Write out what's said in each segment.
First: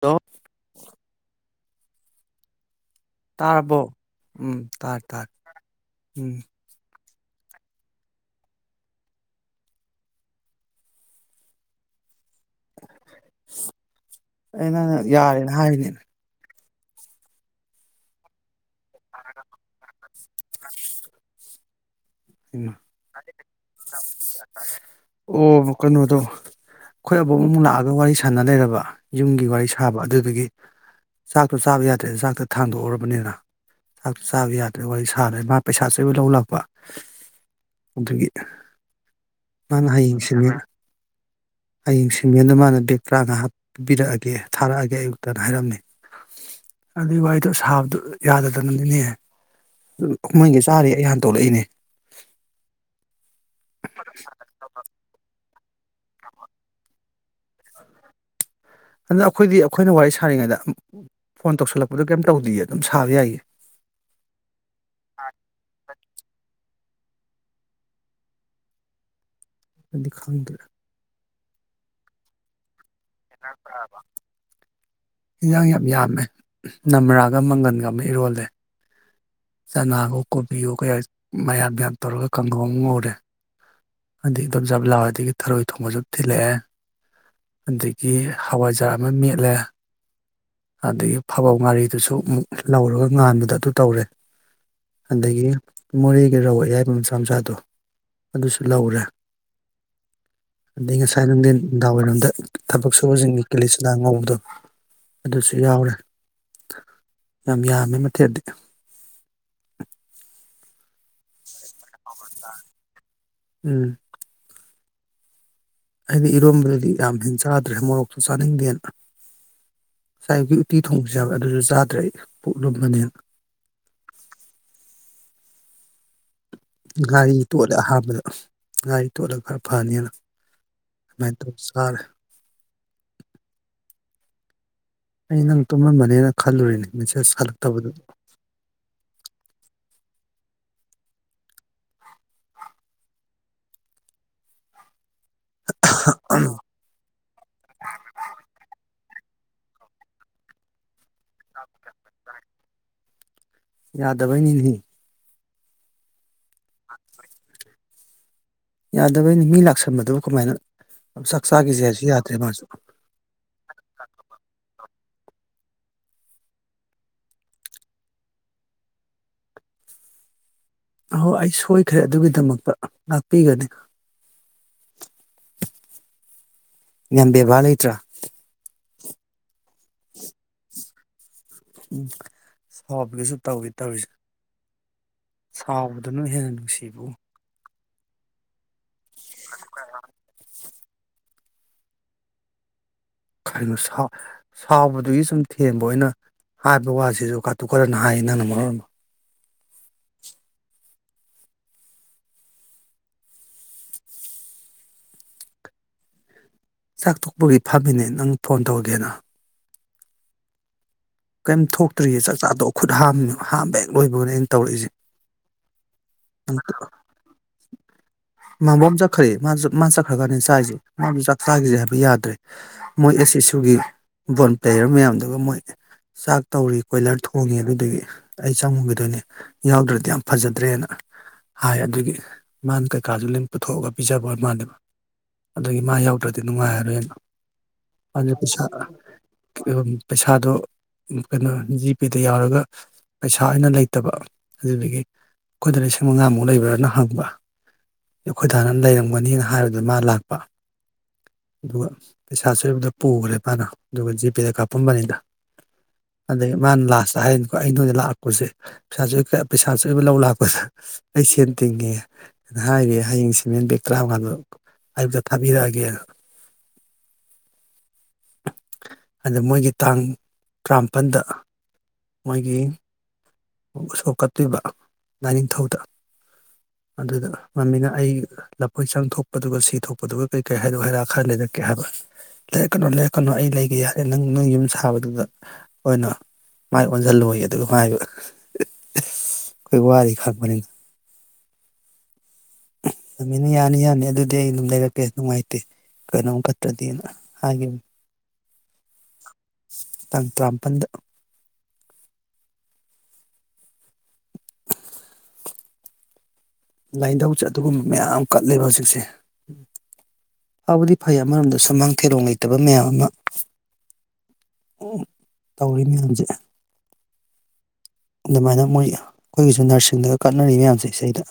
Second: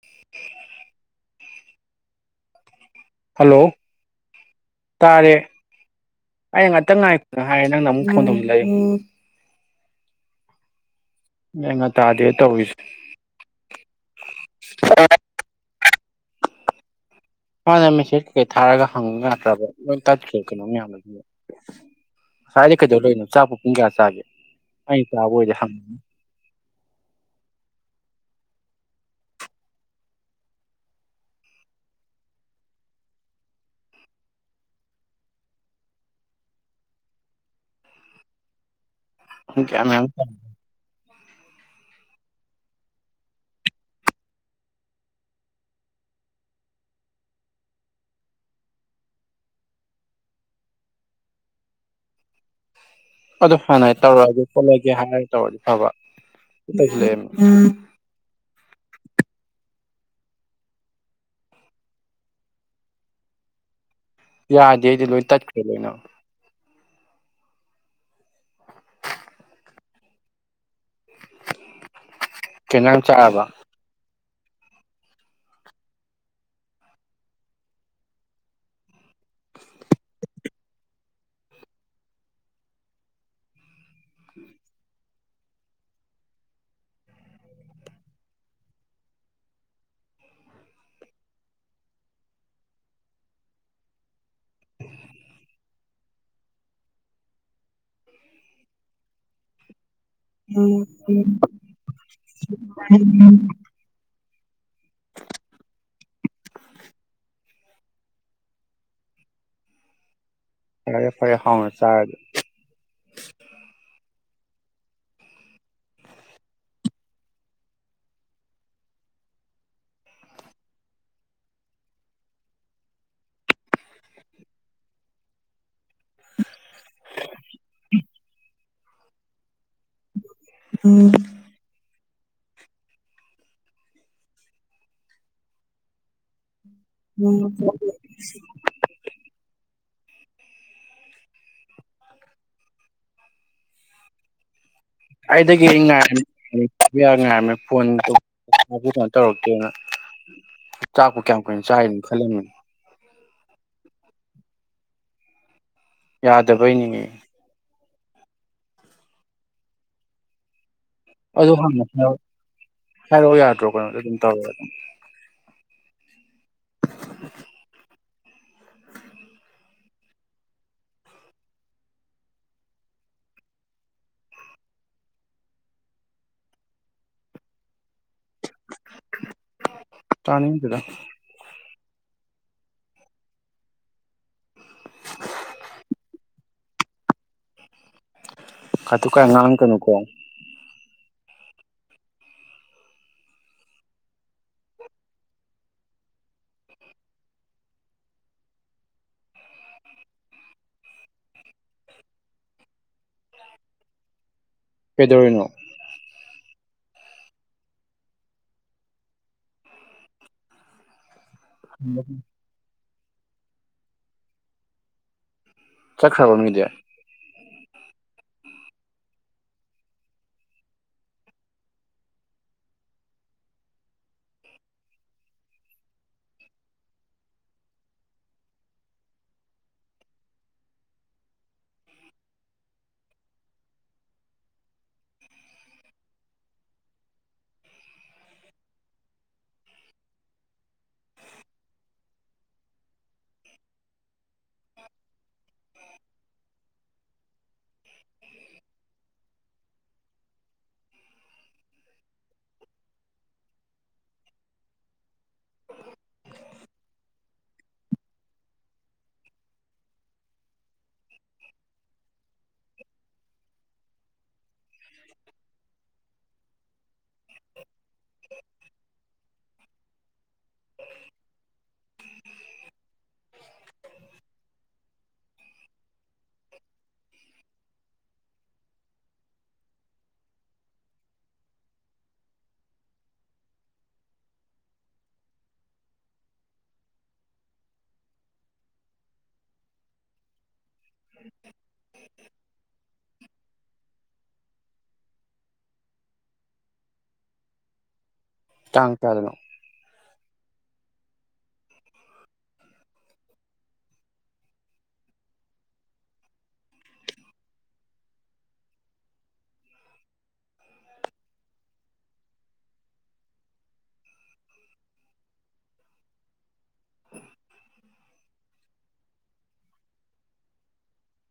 ꯂꯣ [inaudible] hello ꯇꯥꯔꯕꯣ ꯎꯝ ꯇꯥꯔꯦ ꯇꯥꯔꯦ ꯎꯝ ꯅ ꯍꯥꯏ ꯅꯪꯅ ꯑꯃꯨꯛ ꯐꯣꯟ ꯇꯧꯖꯤꯟ ꯂꯛꯏ ꯅꯪꯅ ꯇꯥꯗꯦ ꯇꯧꯔꯤꯁꯦ ꯑ ꯅꯪꯅ ꯌꯥꯔꯦꯅ ꯍꯥꯏꯔꯤꯅꯦ ꯃꯥꯅ ꯃꯦꯁꯦꯁ ꯀꯩꯀꯩ ꯊꯥꯔꯒ ꯐꯪ ꯌꯥꯗ꯭ꯔꯕ ꯅꯣꯏ ꯇꯠꯈꯔꯦ ꯀꯩꯅꯣ ꯃꯌꯥꯝ ꯑꯗꯨꯒ ꯄꯨꯡ ꯀꯌꯥ ꯆꯥꯒꯦ ꯑꯩꯅ ꯆꯥꯕ ꯑꯣꯏꯗꯤ ꯑꯣ ꯍꯪꯉꯅꯤ ꯀꯩꯅꯣꯗꯣ ꯑꯩꯈꯣꯏ ꯑꯕꯣꯛ ꯑꯃꯨꯛ ꯂꯥꯛꯑꯒ ꯋꯥꯔꯤ ꯁ ꯁꯥꯅ ꯂꯩꯔꯕ ꯌꯨꯝꯒꯤ ꯋꯥꯔꯤ ꯁꯥꯕ ꯑꯗꯨꯗꯨꯒꯤ ꯆꯥꯛꯇꯣ ꯆꯥꯕ ꯌꯥꯗ꯭ꯔꯦ ꯗ ꯆꯥꯛꯇ ꯊꯥꯡꯗꯣꯛꯎꯔꯕꯅꯤꯅ ꯆꯥꯛꯇꯣ ꯆꯥꯕ ꯌꯥꯗ꯭ꯔꯦ ꯋꯥꯔꯤ ꯁꯥꯔꯦ ꯃꯥ ꯄꯩꯁꯥꯆꯣꯏꯕ ꯂꯧ ꯂꯥꯛꯄ ꯑꯗꯨꯒꯤ ꯄꯨꯡ ꯀꯌꯥ ꯃꯥꯅ ꯃꯌꯥꯝ ꯍꯌꯦꯡꯁꯤꯅ ꯍꯌꯦꯡꯁꯤꯡꯒꯦꯅ ꯃꯥꯅ ꯕꯦꯒ ꯇꯔꯥꯉꯋꯥ ꯍꯥꯞꯄꯤꯔꯛꯑꯒꯦ ꯊꯥꯔꯛꯑꯒꯦ ꯑꯌꯨꯛꯇꯅ ꯍꯥꯏꯔꯝꯃꯦ ꯑꯗꯨꯏ ꯋꯥꯔꯤꯗꯣ ꯁꯥꯕꯗꯨ ꯌꯥꯗꯗꯅꯤꯅꯦ ꯑꯗꯨ ꯃꯣꯏꯗꯨ ꯆꯥꯔꯤ ꯑꯩ ꯍꯥꯟ ꯇꯧꯔꯛꯏꯅꯦ ꯑꯗꯨ ꯐꯥꯅ ꯇꯧꯔꯒꯦ ꯉꯣꯠꯂꯒꯦ ꯍꯥꯏꯔ ꯇꯧꯔꯗꯤ ꯇꯥꯕ꯭ꯔꯣ ꯑꯗꯨꯗ ꯑꯩꯈꯣꯏꯗꯤ ꯑꯩꯈꯣꯏꯅ ꯋꯥꯔꯤ ꯁꯥꯔꯤꯉꯩꯗ ꯐꯣꯟ ꯇꯧꯁꯤꯜꯂꯛꯄꯗꯣ ꯀꯩꯝ ꯇꯧꯗ ꯑꯗꯨꯝ ꯁꯥꯕ ꯌꯥꯏꯌꯦ ꯌꯥꯗꯦ ꯑꯩꯗꯤ ꯂꯣꯏ ꯇꯠꯈ꯭ꯔꯦ ꯂꯣꯏꯅ ꯗꯤꯈꯡꯗꯦ ꯀꯩ ꯏꯟꯖꯥꯡ ꯆꯥꯔꯕ ꯏꯟꯖꯥꯡ ꯌꯥꯝ ꯌꯥꯝꯃꯦ ꯅꯝ꯭ꯔꯥꯒ ꯃꯪꯒꯟꯒ ꯑꯃ ꯏꯔꯣꯜꯂꯦ ꯃꯌꯥ ꯃꯌꯥꯟ ꯇꯧꯔꯒ ꯀꯪꯍꯧ ꯑꯃ ꯉꯧꯔꯦ ꯑꯗꯩ ꯑꯟꯗꯣꯝꯆꯥ ꯕꯂꯥꯍꯣꯏꯗꯒꯤ ꯊꯔꯣꯏ ꯊꯣꯡꯕ ꯆꯨꯞ ꯊꯤꯜꯂꯛꯑꯦ ꯑꯗꯒꯤ ꯍꯋꯥꯏꯖꯥꯔ ꯑꯃ ꯃꯦꯠꯂꯦ ꯑꯗꯒꯤ ꯐꯕ ꯉꯥꯔꯤꯗꯨꯁꯨ ꯑꯃꯨꯛ ꯂꯧꯔꯒ ꯉꯥꯟꯕꯗ ꯑꯗꯨ ꯇꯧꯔꯦ ꯑꯗꯒꯤ ꯃꯣꯔꯦꯒꯤ ꯔꯧ ꯑꯌꯥꯏꯕ ꯃꯆꯥ ꯃꯆꯥꯗꯣ ꯑꯗꯨꯁꯨ ꯂꯧꯔꯦ ꯑꯗꯩ ꯉꯁꯥꯏ ꯅꯨꯡꯗꯤꯟ ꯅꯨꯡꯗꯥꯡꯏꯔꯝꯗ ꯊꯕꯛ ꯁꯨꯕꯁꯤꯡꯒꯤ ꯀꯤꯂꯤꯁꯅꯥ ꯉꯧꯕꯗꯣ ꯑꯗꯨꯁꯨ ꯌꯥꯎꯔꯦ ꯌꯥꯝ ꯌꯥꯝꯃꯦ ꯃꯊꯦꯜꯗꯤ ꯐꯔ ꯐꯔꯦ ꯍꯥꯎꯅ ꯆꯔꯗꯤ ꯎꯝ ꯑꯗꯤ ꯏꯔꯣꯝꯕꯗꯗꯤ ꯌꯥꯝ ꯍꯦꯅ ꯆꯥꯗ꯭ꯔꯦ ꯃꯣꯔꯣꯛꯁꯨ ꯆꯥꯅꯤꯡꯗꯦꯅ ꯉꯁꯥꯏ ꯑꯌꯨꯛꯀꯤ ꯎꯇꯤ ꯊꯣꯡꯕꯁꯨ ꯌꯥꯎꯋ ꯑꯗꯨꯁꯨ ꯆꯥꯗ꯭ꯔꯦ ꯑꯩ ꯄꯨꯛ ꯂꯣꯝꯃ ꯅꯦꯅ ꯉꯥꯔꯤ ꯇꯣꯠꯂꯦ ꯑꯍꯥꯟꯕꯗ ꯉꯥꯔꯤ ꯇꯣꯠꯂꯒ ꯈꯔ ꯐꯅꯤꯅ ꯃ ꯇ ꯁꯔ [unintelligible] ꯑꯩ ꯅꯪ ꯇꯨꯝꯃꯝꯕꯅꯦꯅ ꯈꯜꯂꯨꯔꯤꯅꯦ ꯃꯦꯁꯦꯖ ꯎꯝ ꯍꯜꯂꯛꯇꯕꯗꯨ [inaudible] ꯑꯩꯗꯒꯤ ꯉꯥꯏꯔꯝ ꯉꯥꯏꯔꯝꯃꯦ ꯐꯣꯟ ꯀꯩꯅꯣ ꯇꯧꯔꯒꯦ ꯀꯩꯅꯣ ꯆꯥꯛꯄꯨ ꯀꯌꯥꯝ ꯀꯨꯏꯅ ꯆꯥꯏꯅꯣ ꯈꯜꯂꯝꯃꯤꯅꯦ ꯌꯥꯗꯕꯩꯅꯤꯍꯦ ꯌꯥꯗꯕꯩꯅꯤꯅꯦ ꯌꯥꯗꯕꯩꯅꯤ ꯃꯤ ꯂꯥꯛꯁꯟꯕꯗꯕꯨ ꯀꯃꯥꯏꯅ ꯆꯥꯛ ꯑꯗꯨ ꯆꯥꯈꯤꯁꯦ ꯍꯥꯏꯁꯨ ꯍꯪꯉꯔꯑꯣ ꯌꯥꯗ꯭ꯔꯦ ꯃꯥꯁꯨ ꯍꯥꯏꯔꯛꯑꯣ ꯌꯥꯗ꯭ꯔꯣ ꯀꯩꯅꯣꯗ ꯑꯗꯨꯝ ꯇꯧꯔ ꯑꯗꯨꯝ [inaudible] ꯑꯍꯣꯏ ꯑꯩ ꯁꯣꯏꯈ꯭ꯔꯦ ꯑꯗꯨꯒꯤꯗꯃꯛꯇ ꯉꯥꯛꯄꯤꯒꯅꯤ ꯌꯥꯝ ꯕꯦꯕꯥꯔ ꯂꯩꯇ꯭ꯔꯥ ꯇꯥꯅꯤꯡꯗꯦꯗ ꯎꯝ ꯁꯕꯒꯩꯁꯨ ꯇꯧꯒꯦ ꯇꯧꯔꯤꯅꯦ ꯁꯥꯎꯕꯗꯨꯅ ꯍꯦꯟꯅ ꯅꯨꯡꯁꯤ ꯏꯕꯨꯡꯉꯣ ꯀꯥꯇꯨ ꯀꯥꯔꯟ ꯉꯥꯡꯉꯛ ꯀꯅꯨꯀꯣ ꯀꯩꯅꯣ ꯁꯥꯎꯕꯗꯨꯒꯤ ꯁꯨꯝ ꯊꯦꯝꯕ ꯑꯣꯏꯅ ꯍꯥꯏꯕ ꯋꯥꯁꯤꯁꯨ ꯀꯥꯇꯨ ꯀꯔ ꯍꯥꯏꯌꯦ ꯅꯪꯅ ꯃꯔꯣꯟꯃ ꯀꯩꯗꯧꯔꯤꯅꯣ ꯆꯥꯛ ꯊꯣꯛꯄꯒꯤ ꯐꯝꯃꯤꯅꯦ ꯅꯪ ꯐꯣꯟ ꯇꯧꯒꯦꯅ ꯀꯩꯝ ꯊꯣꯛꯇ꯭ꯔꯤꯌꯦ ꯆꯥꯛꯆꯥꯗꯣ ꯈꯨꯠ ꯍꯥꯝꯃꯤꯅꯦ ꯍꯥꯝꯕ ꯍꯦꯛ ꯂꯣꯏꯕꯒꯅꯦ ꯑꯩꯅ ꯇꯧꯔꯛꯏꯁꯦ ꯆꯥꯛꯈ꯭ꯔꯥꯕ ꯃꯤꯗꯤ ꯃꯕꯣꯝ ꯆꯠꯈ꯭ꯔꯦ ꯃꯥ ꯆꯨ ꯆꯠꯈ꯭ꯔꯒꯅꯦ ꯆꯥꯔꯤꯁꯦ ꯃꯥꯁꯨ ꯆꯥꯛ ꯆꯥꯈꯤꯁꯦ ꯍꯥꯏꯕ ꯌꯥꯗ꯭ꯔꯦ ꯃꯣꯏ ꯑꯦꯁ ꯑꯦꯁꯨꯒꯤ ꯕꯣꯜ ꯄ꯭꯭ꯂꯦꯌꯔ ꯃꯌꯥꯝꯗꯨꯒ ꯃꯣꯏ ꯆꯥꯛ ꯇꯧꯔꯤ ꯀꯣꯏꯂꯔ ꯊꯣꯡꯉꯤ ꯑꯗꯨꯢꯗꯨꯒꯤ ꯑꯩ ꯆꯪꯉꯨꯒꯤꯗꯣꯏꯅꯦ ꯌꯥꯎꯗ꯭ꯔꯗꯤ ꯌꯥꯝ ꯐꯖꯗ꯭ꯔꯦꯅ ꯍꯥꯏ ꯑꯗꯨꯒꯤ ꯃꯥꯅ ꯀꯩꯀꯥꯁꯨ ꯂꯣꯏ ꯄꯨꯊꯣꯛꯑꯒ ꯄꯤꯖꯕ ꯃꯥꯅꯦꯕ ꯑꯗꯨꯒꯤ ꯃꯥ ꯌꯥꯎꯗ꯭ꯔꯗꯤ ꯅꯨꯡꯉꯥꯏꯔꯔꯣꯏꯅ ꯑꯗꯨꯅ ꯄꯩꯁꯥ ꯄꯩꯁꯥꯗꯣ ꯀꯩꯅꯣ ꯖꯤꯄꯦꯗ ꯌꯥꯎꯔꯒ ꯄꯩꯁꯥ ꯑꯣꯏꯅ ꯂꯩꯇꯕ ꯑꯗꯨꯗꯒꯤ ꯑꯩꯈꯣꯏꯗ ꯂꯤꯁꯤꯡ ꯃꯉꯥꯃꯨꯛ ꯂꯩꯕ꯭ꯔꯥꯅ ꯍꯪꯕ ꯏꯃꯥ ꯑꯩꯈꯣꯏ ꯗꯥꯅ ꯂꯩꯔꯝꯒꯅꯤꯅ ꯍꯥꯏꯕꯗ ꯃꯥ ꯂꯥꯛꯄ ꯑꯗꯨꯒ ꯄꯩꯁꯥ ꯑꯆꯣꯏꯕꯗꯣ ꯄꯨꯈ꯭ꯔꯦ ꯃꯥꯅ ꯑꯗꯨꯒ ꯖꯤꯄꯦ ꯀꯥꯞꯄꯝꯕꯅꯤꯗ ꯑꯗꯒꯤ ꯃꯥꯅ ꯂꯥꯁꯇ ꯍꯥꯏꯔꯤꯅꯤꯀꯣ ꯑꯩ ꯅꯣꯢꯗ ꯂꯥꯛꯄꯁꯦ ꯄꯩꯁꯥꯁꯨ ꯄꯩꯁꯥꯆꯣꯏꯕ ꯂꯧ ꯂꯥꯛꯄꯁꯦ ꯑꯩ ꯁꯦꯟ ꯇꯤꯡꯉꯦ ꯅ ꯍꯥꯏꯔꯤ ꯍꯌꯦꯡ ꯁꯤꯃꯦꯟ ꯕꯦꯒ ꯇꯔꯥꯃꯉꯥꯃꯨꯛ ꯑꯌꯨꯛꯇ ꯊꯥꯕꯤꯔꯛꯑꯒꯦ ꯅ ꯑꯗ ꯃꯣꯏꯒꯤ ꯇꯥꯡ ꯇꯔꯥꯝꯄꯜꯗ ꯃꯣꯏꯒꯤ ꯎꯁꯣꯞ ꯀꯠꯄꯩꯕ ꯂꯥꯏꯅꯤꯡꯊꯧꯗ ꯑꯗꯨꯗ ꯃꯃꯤꯅ ꯑꯩ ꯂꯐꯣꯏ ꯆꯪ ꯊꯣꯛꯄꯗꯨꯒ ꯁꯤ ꯊꯣꯛꯄꯗꯨꯒ ꯀꯔꯤ ꯀꯩ ꯍꯥꯏꯔꯨꯛ ꯍꯩꯔꯥꯛ ꯈꯔ ꯂꯩꯔꯛꯀꯦ ꯍꯥꯏꯕ ꯂꯩꯔꯛꯀꯅꯨ ꯂꯩꯔꯛꯀꯅꯨ ꯑꯩ ꯂꯩꯒꯦ ꯍꯥꯢꯌꯦ ꯅꯪ ꯅꯣꯢ ꯌꯨꯝ ꯁꯥꯕꯗꯨꯗ ꯑꯣꯏꯅ ꯃꯥꯏ ꯑꯣꯟꯁꯤꯜꯂꯣꯏꯌꯦ ꯑꯗꯨꯒ ꯃꯥ ꯍꯥꯏꯕ ꯀꯣꯏ ꯋꯥꯔꯤ ꯈꯪꯕꯅꯤ [inaudible] ꯃꯃꯤꯅ ꯌꯥꯅꯤ ꯌꯥꯅꯤ ꯑꯗꯨꯗꯤ ꯑꯩ ꯑꯗꯨꯝ ꯂꯩꯔꯛꯀꯦ ꯅꯨꯡꯉꯥꯏꯇꯦ ꯀꯩꯅꯣꯝ ꯀꯠꯇ꯭ꯔꯗꯤꯅ ꯍꯥꯏꯒꯤꯕꯅꯦ ꯇꯥꯡ ꯀꯌꯥꯗꯅꯣ ꯇꯥꯡ ꯇꯔꯥꯝꯄꯜꯗ ꯂꯥꯏꯅꯤꯊꯨ ꯑꯗꯨꯒꯨꯝꯕ ꯃꯌꯥꯝ ꯀꯠꯂꯦꯕ ꯍꯧꯖꯤꯛꯁꯦ ꯐꯕꯨꯗꯤ ꯐꯩ ꯑꯃꯔꯣꯝꯗ ꯁꯨꯃꯥꯡ ꯊꯦꯂꯣꯡ ꯂꯩꯇꯕ ꯃꯌꯥꯝ ꯑꯃ ꯇꯧꯔꯤ ꯃꯌꯥꯝꯁꯦ ꯑꯗꯨꯃꯥꯏꯅ ꯃꯣꯏ ꯑꯩꯈꯣꯏꯒꯤꯁꯨ ꯅꯔꯁꯤꯡꯗꯒ ꯀꯠꯅꯔꯤ ꯃꯌꯥꯝꯁꯦ ꯑꯁꯩꯗ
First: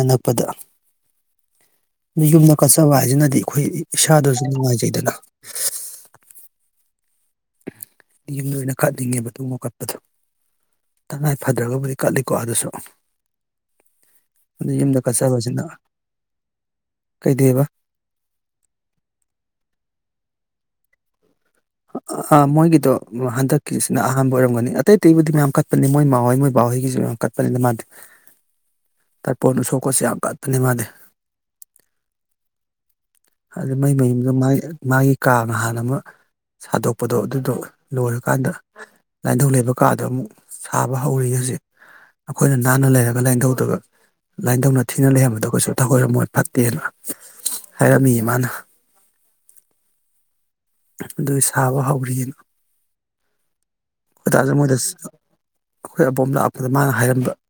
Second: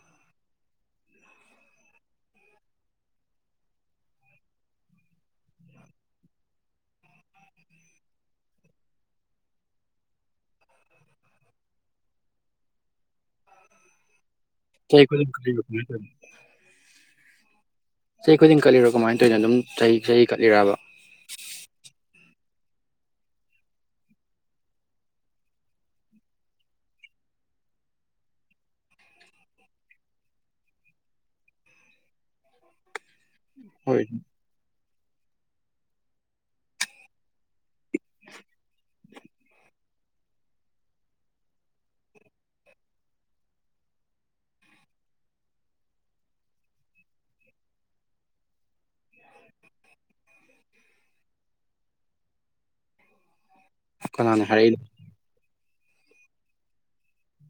ꯏ ꯅꯛꯄꯗ ꯃꯤ ꯌꯨꯝꯗ ꯀꯠꯆꯕ ꯍꯥꯏꯁꯤꯅꯗꯤ ꯑꯩꯈꯣꯏ ꯏꯁꯥꯗꯁꯨ ꯅꯨꯡꯉꯥꯏꯖꯩꯗꯅ ꯌꯨꯝ ꯂꯣꯝꯗ ꯀꯠꯅꯤꯡꯉꯦꯕ ꯑꯗꯨꯒꯨꯝꯕ ꯀꯠꯄꯗꯣ ꯇꯉꯥꯏ ꯐꯗ꯭ꯔꯒꯕꯨꯗꯤ ꯀꯠꯂꯤꯀꯣ ꯑꯗꯁꯨ ꯌꯨꯝꯗ ꯆꯍꯤ ꯈꯨꯗꯤꯡ ꯀꯠꯂꯤꯔꯣ ꯀꯠꯆꯕꯁꯤꯅ ꯀꯃꯥꯏꯅ ꯇꯧꯔꯤꯅꯣ ꯀꯩꯗꯧꯌꯦꯕ ꯆꯍꯤ ꯈꯨꯗꯤꯡ ꯀꯠꯂꯤꯔꯣ ꯀꯃꯥꯏꯅ ꯇꯧꯔꯤꯅꯣ ꯑꯗꯨꯝ ꯆꯍꯤ ꯆꯍꯤ ꯀꯠꯂꯤꯔꯕ ꯑ ꯑꯥꯥ ꯃꯣꯏꯒꯤꯗꯣ ꯍꯟꯗꯛꯀꯤꯁꯤꯅ ꯑꯍꯥꯟꯕ ꯑꯣꯏꯔꯝꯒꯅꯤ ꯑꯇꯩ ꯑꯇꯩꯕꯨꯗꯤ ꯃꯌꯥꯝ ꯀꯠꯄꯅꯤ ꯃꯣꯏ ꯃꯥꯍꯩ ꯃꯣꯏ ꯕꯥꯍꯣꯢꯒꯤꯁꯨ ꯃꯌꯥꯝ ꯀꯠꯄꯅꯤꯅ ꯃꯥꯗꯤ ꯇꯔꯄꯣꯟ ꯎꯁꯣꯞꯀꯁꯨ ꯌꯥꯝ ꯀꯠꯄꯅꯤ ꯃꯥꯗꯤ ꯑꯗꯨ ꯃꯩ ꯍꯣꯏ ꯃꯌꯨꯝꯗꯣ ꯃꯥꯒꯤ ꯃꯥꯒꯤ ꯀꯥꯒ ꯍꯥꯟꯅ ꯑꯃ ꯁꯥꯗꯣꯛꯄꯗꯣ ꯑꯗꯨꯗꯣ ꯂꯣꯏꯔꯀꯥꯟꯗ ꯂꯥꯏꯟꯙꯧ ꯂꯩꯕ ꯀꯥꯗꯣ ꯑꯃꯨꯛ ꯁꯥꯕ ꯍꯧꯔꯤꯌꯦ ꯍꯨꯖꯤꯛ ꯑꯩꯈꯣꯏꯅ ꯅꯥꯟꯅ ꯂꯩꯔꯒ ꯂꯥꯏꯟꯙꯧꯗꯣ ꯂꯥꯏꯟꯙꯧꯅ ꯊꯤꯅ ꯂꯩꯔꯝꯕꯗꯣ ꯀꯩꯁꯨ ꯊꯑꯣꯏꯔꯝꯃꯣꯏ ꯐꯠꯇꯦꯅ ꯍꯥꯏꯔꯝꯃꯤ ꯃꯥꯅ ꯑꯗꯨ ꯁꯥꯕ ꯍꯧꯔꯤ ꯑꯦ ꯑꯩꯈꯣꯏ ꯀꯅꯥꯅ ꯗꯁꯨ ꯃꯣꯏꯗ ꯍꯥꯏꯔꯛꯏꯅꯣ ꯑꯩꯈꯣꯏ ꯑꯕꯣꯝ ꯂꯥꯛꯄꯗ ꯃꯥꯅ ꯍꯥꯏꯔꯝꯕ [inaudible]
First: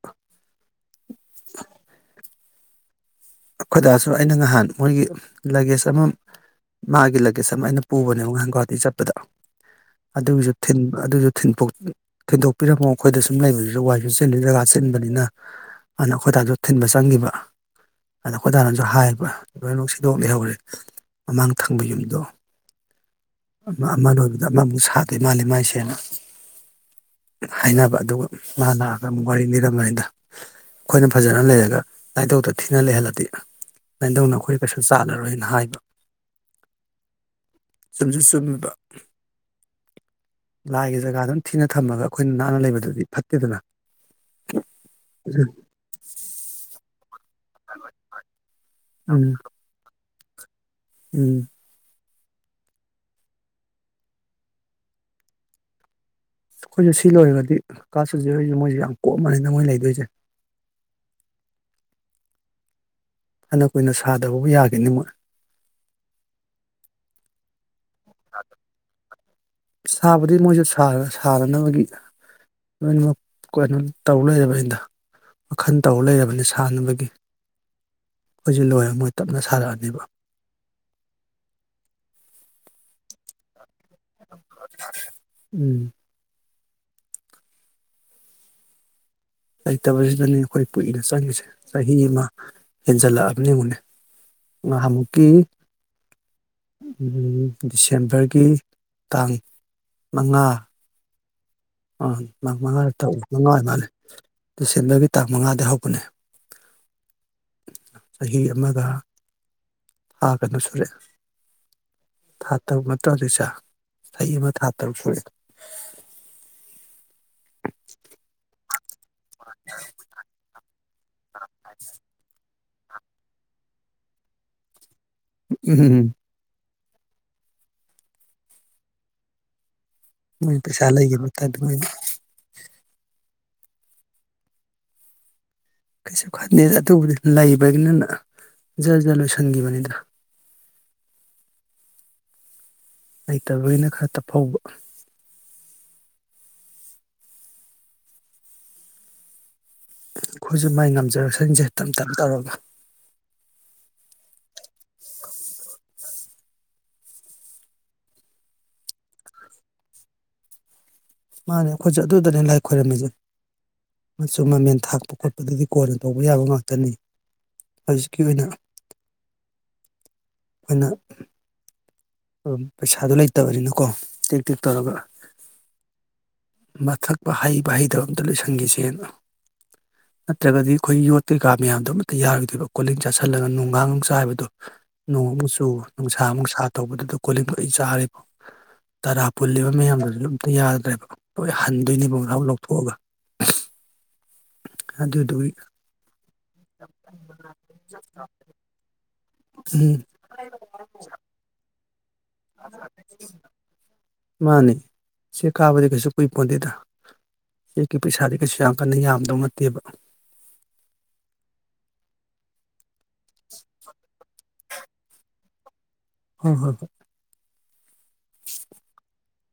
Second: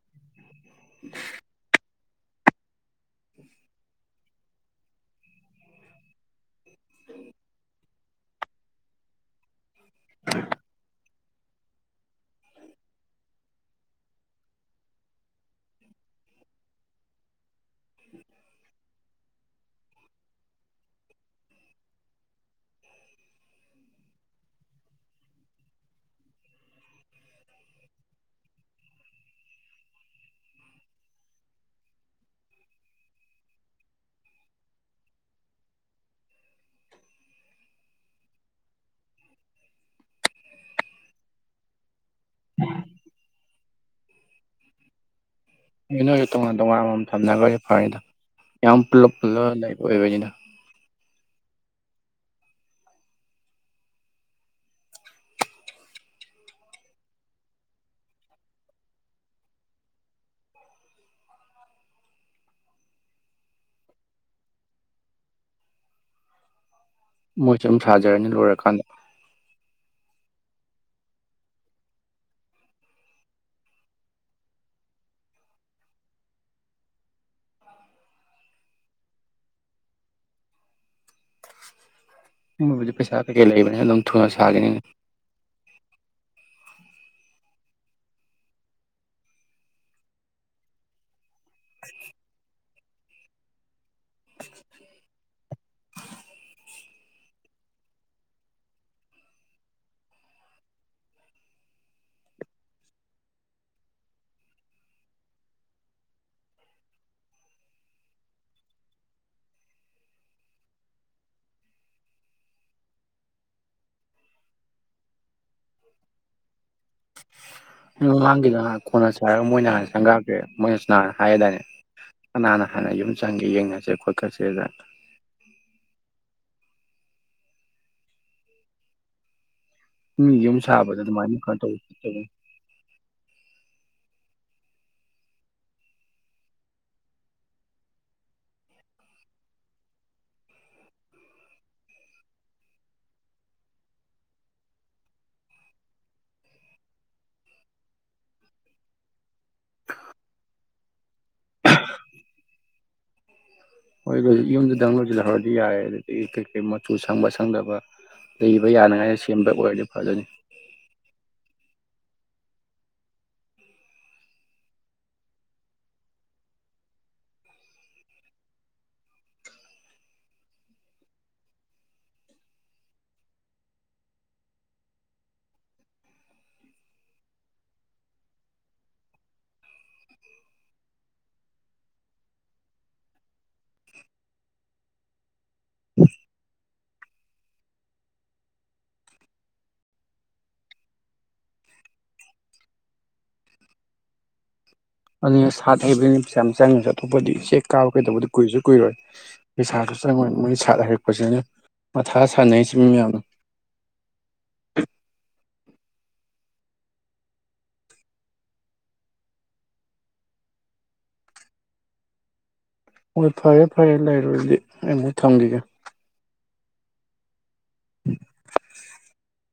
ꯑꯩꯈꯣꯏꯗꯥꯁꯨ ꯑꯩꯅ ꯉꯍꯥꯟ ꯃꯣꯏꯒꯤ ꯂꯒꯦꯖ ꯑꯃ ꯃꯥꯒꯤ ꯂꯒꯦꯖ ꯑꯃ ꯑꯩꯅ ꯄꯨꯕꯅꯦꯕ ꯉꯍꯥꯟ ꯒꯨꯍꯥꯇꯤ ꯆꯠꯄꯗ ꯑꯗꯨꯁꯨ ꯊꯤꯟꯕ ꯑꯗꯨꯁꯨ ꯊꯤꯟꯗꯣꯛ ꯊꯤꯟꯗꯣꯛꯄꯤꯔꯝꯃꯣ ꯑꯩꯈꯣꯏꯗ ꯁꯨꯝ ꯂꯩꯕꯁꯤꯁꯨ ꯋꯥꯏꯁꯨ ꯆꯦꯜꯂꯤ ꯖꯒꯥ ꯆꯤꯟꯕꯅꯤꯅ ꯑꯗꯨꯅ ꯑꯩꯈꯣꯏꯗꯥꯁꯨ ꯊꯤꯟꯕ ꯆꯪꯈꯤꯕ ꯑꯗ ꯑꯩꯈꯣꯏꯗꯥꯅꯁꯨ ꯍꯥꯏꯌꯦꯕ ꯂꯣꯏꯅꯃꯛ ꯁꯤꯗꯣꯛ ꯂꯩꯍꯧꯔꯦ ꯃꯃꯥꯡ ꯊꯪꯕ ꯌꯨꯝꯗꯣ ꯑꯃ ꯂꯣꯏꯕꯗ ꯑꯃꯃꯨꯛ ꯁꯥꯗꯦ ꯃꯥꯜꯂꯤ ꯃꯥꯏꯁꯦꯅ ꯍꯥꯏꯅꯕ ꯑꯗꯨꯒ ꯃꯥ ꯂꯥꯛꯑꯒ ꯑꯃꯨꯛ ꯋꯥꯔꯤ ꯂꯤꯅꯤꯔꯝꯝꯕꯅꯤꯗ ꯑꯩꯈꯣꯏꯅ ꯐꯖꯅ ꯂꯩꯔꯒ ꯂꯥꯏꯅꯤꯡꯙꯧꯗ ꯊꯤꯅ ꯂꯩꯍꯜꯂꯗꯤ ꯂꯥꯏꯙꯧꯅ ꯑꯩꯈꯣꯏ ꯀꯩꯁꯨ ꯆꯥꯜꯂꯔꯣꯏꯅ ꯍꯥꯏꯕ ꯆꯨꯝꯁꯨ ꯆꯨꯝꯃꯤꯕ ꯂꯥꯏꯒꯤ ꯖꯒꯥ ꯑꯗꯨꯝ ꯊꯤꯅ ꯊꯝꯃꯒ ꯑꯩꯈꯣꯏꯅ ꯅꯥꯟꯅ ꯂꯩꯕꯗꯨꯗꯤ ꯐꯠꯇꯦꯗꯅ ꯅꯣꯏ ꯅꯣꯏ ꯇꯣꯉꯥꯟ ꯇꯣꯉꯥꯟꯕꯝ ꯊꯞꯅꯒꯔꯒꯤ ꯐꯥꯔꯦꯗ ꯌꯥꯝ ꯄꯨꯜꯂ ꯎꯝ ꯄꯨꯜꯂꯞ ꯂꯩꯕ ꯂꯩꯕꯅꯤꯅ ꯎꯝ ꯑꯩꯈꯣꯏꯁꯨ ꯁꯤ ꯂꯣꯏꯔꯒꯗꯤ ꯀꯥ ꯁꯟꯖꯤꯠ ꯍꯣꯏꯁꯨ ꯃꯣꯏꯁꯨ ꯌꯥꯝ ꯀꯣꯝꯃꯅꯤꯅ ꯃꯣꯏ ꯂꯩꯗꯣꯏꯁꯦ ꯐꯅ ꯀꯨꯏꯅ ꯁꯥꯗꯕꯕꯨ ꯌꯥꯒꯤꯅꯤ ꯃꯣꯏ ꯃꯣꯏ ꯌꯨꯝ ꯁꯥꯖꯔꯅꯤ ꯂꯣꯏꯔꯀꯥꯟꯗ ꯁꯥꯕꯨꯗꯤ ꯃꯣꯏꯁꯨ ꯁꯥꯔ ꯁꯥꯔꯅꯕꯒꯤ ꯂꯣꯏꯅꯃꯛ ꯀꯩꯅꯣ ꯇꯧꯔ ꯂꯩꯔꯕꯅꯤꯗ ꯋꯥꯈꯜ ꯇꯧ ꯂꯩꯔꯕꯅꯤ ꯁꯥꯅꯕꯒꯤ ꯑꯩꯈꯣꯏꯁꯦ ꯂꯣꯏꯔ ꯃꯣꯏ ꯇꯞꯅ ꯁꯥꯔꯛꯑꯅꯤꯕ ꯃꯣꯏꯕꯨꯗꯤ ꯄꯩꯁꯥ ꯀꯩ ꯀꯩ ꯂꯩꯕꯅꯤ ꯑꯗꯨꯝ ꯊꯨꯅ ꯁꯥꯥꯒꯤꯅꯤꯅꯦ [inaudible] ꯎꯝ ꯂꯩꯇꯕꯁꯤꯗꯅꯦ ꯑꯩꯈꯣꯏ ꯄꯨꯏꯅ ꯆꯪꯉꯤꯁꯦ ꯆꯍꯤ ꯑꯃ ꯍꯦꯟꯖꯁꯂꯛꯑꯕꯅꯤ ꯌꯦꯡꯉꯨꯅꯦ ꯅꯍꯥꯟꯃꯨꯛꯀꯤ ꯗꯤꯁꯦꯝꯕꯔꯒꯤ ꯇꯥꯡ ꯃꯉꯥ ꯑꯥ ꯃꯉꯥꯔꯛ ꯇꯧ ꯃꯉꯥ ꯑꯣꯏꯃꯥꯜꯂꯦ ꯗꯤꯁꯦꯝꯕꯔꯒꯤ ꯇꯥꯡ ꯃꯉꯥꯗ ꯍꯧꯕꯅꯦ ꯆꯍꯤ ꯑꯃꯒ ꯊꯥ ꯀꯩꯅꯣ ꯁꯨꯔꯦ ꯊꯥ ꯇꯔꯨꯛ ꯅꯠꯇ꯭ꯔ ꯍꯧꯖꯤꯛꯁꯦ ꯆꯍꯤ ꯑꯃ ꯊꯥ ꯇꯔꯨꯛ ꯁꯨꯔꯦ꯫ [unintelligible] [unintelligible] [unintelligible] ꯃꯣꯏꯅ ꯍꯥꯟꯅ ꯁꯪꯒꯥꯒ꯭ꯔꯦ ꯃꯣꯏ ꯅꯍꯥꯟ ꯍꯥꯏꯌꯦꯗꯥꯏꯅꯦ ꯀꯅꯅ ꯍꯥꯟꯅ ꯌꯨꯝ ꯌꯦꯡꯒꯦ ꯌꯦꯡꯉꯁꯦ [unintelligible] ꯎ ꯎꯝ ꯎꯝ ꯎ ꯌꯨꯝ ꯃꯣꯏ ꯄꯩꯁꯥ ꯁꯥꯕꯗ ꯂꯩꯈꯤꯕ ꯑꯗꯨꯃꯥꯏ ꯇꯥꯏꯞꯇ ꯈꯇꯧ ꯃꯣꯏꯅ ꯀꯩꯅꯣ ꯀꯩꯁꯨ ꯈꯪꯗꯦꯗ ꯑꯗꯨꯕꯨꯗꯤ ꯂꯩꯕꯒꯤꯅ ꯖꯔ ꯖꯔ ꯂꯣꯏꯁꯤꯟꯈꯤꯕꯅꯤꯗ ꯂꯩꯇꯕꯩꯅ ꯈꯔ ꯇꯞꯐꯧꯕ ꯑꯩꯈꯣꯏꯁꯨ ꯃꯥꯏ ꯉꯝ ꯖꯔꯁꯟꯁꯦ ꯇꯞ ꯇꯞ ꯇꯧꯔꯒ [inaudible] ꯍꯣꯏ ꯌꯨꯝꯗꯨꯗꯪ ꯂꯣꯏꯁꯤꯜꯍꯧꯔꯗꯤ ꯌꯥꯔꯦ ꯑꯗꯨꯗꯒꯤ ꯀꯩ ꯀꯩ ꯃꯆꯨ ꯁꯪꯕ ꯁꯪꯗꯕ ꯂꯩꯕ ꯌꯥꯅꯤꯡꯉꯥꯏ ꯁꯦꯝꯕ ꯑꯣꯏꯔꯗꯤ ꯐꯖꯅꯤ ꯃꯥꯅꯤ ꯑꯩꯈꯣꯏꯁꯨ ꯑꯗꯨꯗꯅꯦ ꯂꯥꯏ ꯈꯣꯏꯔꯝꯃꯤꯁꯦ ꯃꯆꯨ ꯃꯃꯦꯟ ꯊꯥꯛꯄ ꯈꯣꯠꯄꯗꯗꯤ ꯀꯣꯟꯅ ꯇꯧꯕ ꯌꯥꯕ ꯉꯥꯛꯇꯅꯤ ꯍꯧꯖꯤꯛꯀꯤ ꯑꯣꯏꯅ ꯑꯩꯈꯣꯏꯅ ꯎꯝ ꯄꯩꯁꯥꯗꯣ ꯂꯩꯇꯕꯅꯤꯅꯀꯣ ꯇꯦꯛ ꯇꯦꯛ ꯇꯧꯔꯒ ꯃꯊꯛ ꯍꯩꯕ ꯍꯩꯗꯕ ꯑꯝꯇ ꯂꯣꯏꯁꯟꯈꯤꯁꯦꯅ ꯅꯠꯇ꯭ꯔꯒꯗꯤ ꯑꯩꯈꯣꯏ ꯌꯣꯠ ꯀꯩꯀꯥ ꯃꯌꯥꯝꯗꯣ ꯑꯝꯇ ꯌꯥꯔꯣꯏꯗꯣꯏꯕ ꯀꯣꯂꯤꯡ ꯆꯥꯥꯁꯜꯂꯒ ꯅꯣꯡꯒꯥꯡ ꯃꯨꯛ ꯆꯥꯏꯕꯗꯣ ꯅꯣꯡ ꯑꯃꯨꯛ ꯆꯨ ꯅꯨꯡꯁꯥ ꯑꯃꯨꯛ ꯁꯥ ꯇꯧꯕꯗꯨꯗ ꯀꯣꯂꯤꯡꯒ ꯂꯣꯏ ꯆꯥꯔꯦ ꯇꯔꯥ ꯄꯨꯜꯂꯤꯕ ꯃꯌꯥꯝꯗꯨ ꯑꯝꯇ ꯌꯥꯗ꯭ꯔꯦꯕ ꯂꯣꯏ ꯍꯟꯗꯣꯏꯅꯦꯕ ꯂꯣꯏ ꯂꯧꯊꯣꯛꯑꯒ ꯑꯗꯨꯅ ꯑꯗꯨꯗꯨꯒꯤ ꯁꯥꯠ ꯍꯩꯕꯗꯅꯤ ꯄꯩꯁꯥ ꯌꯥꯝ ꯆꯪꯉꯤꯗꯨ ꯑꯇꯣꯞꯄꯗꯤ ꯆꯦꯛ ꯀꯥꯕ ꯀꯩꯗꯧꯕꯗꯤ ꯀꯨꯏꯁꯨ ꯀꯨꯏꯔꯣꯏ꯫ ꯄꯩꯁꯥꯁꯨ ꯎꯝ ꯆꯪꯉꯣꯏ ꯃꯣꯏ ꯁꯥꯠ ꯍꯩꯔꯛꯄꯁꯤꯅ ꯃꯊꯥ ꯁꯥꯟꯅꯩꯁꯤ ꯃꯤ ꯃꯌꯥꯝꯅ [unintelligible] ꯃꯥꯅꯤ ꯁꯤ ꯀꯥꯕꯗꯤ ꯀꯩꯁꯨ ꯀꯨꯏꯄꯣꯟꯗꯦꯗ ꯌꯣꯀꯤ ꯄꯩꯁꯥꯗꯤ ꯀꯩꯁꯨ ꯌꯥꯝ ꯀꯟꯅ ꯌꯥꯝꯗꯧ ꯅꯠꯇꯦꯕ ꯍꯣꯏ ꯐꯔꯦ ꯐꯔꯦ ꯂꯩꯔꯨꯔꯗꯤ ꯑꯩꯃꯨꯛ ꯊꯝꯒꯤꯒꯦ ꯍꯣꯏ ꯍꯣꯏ [inaudible]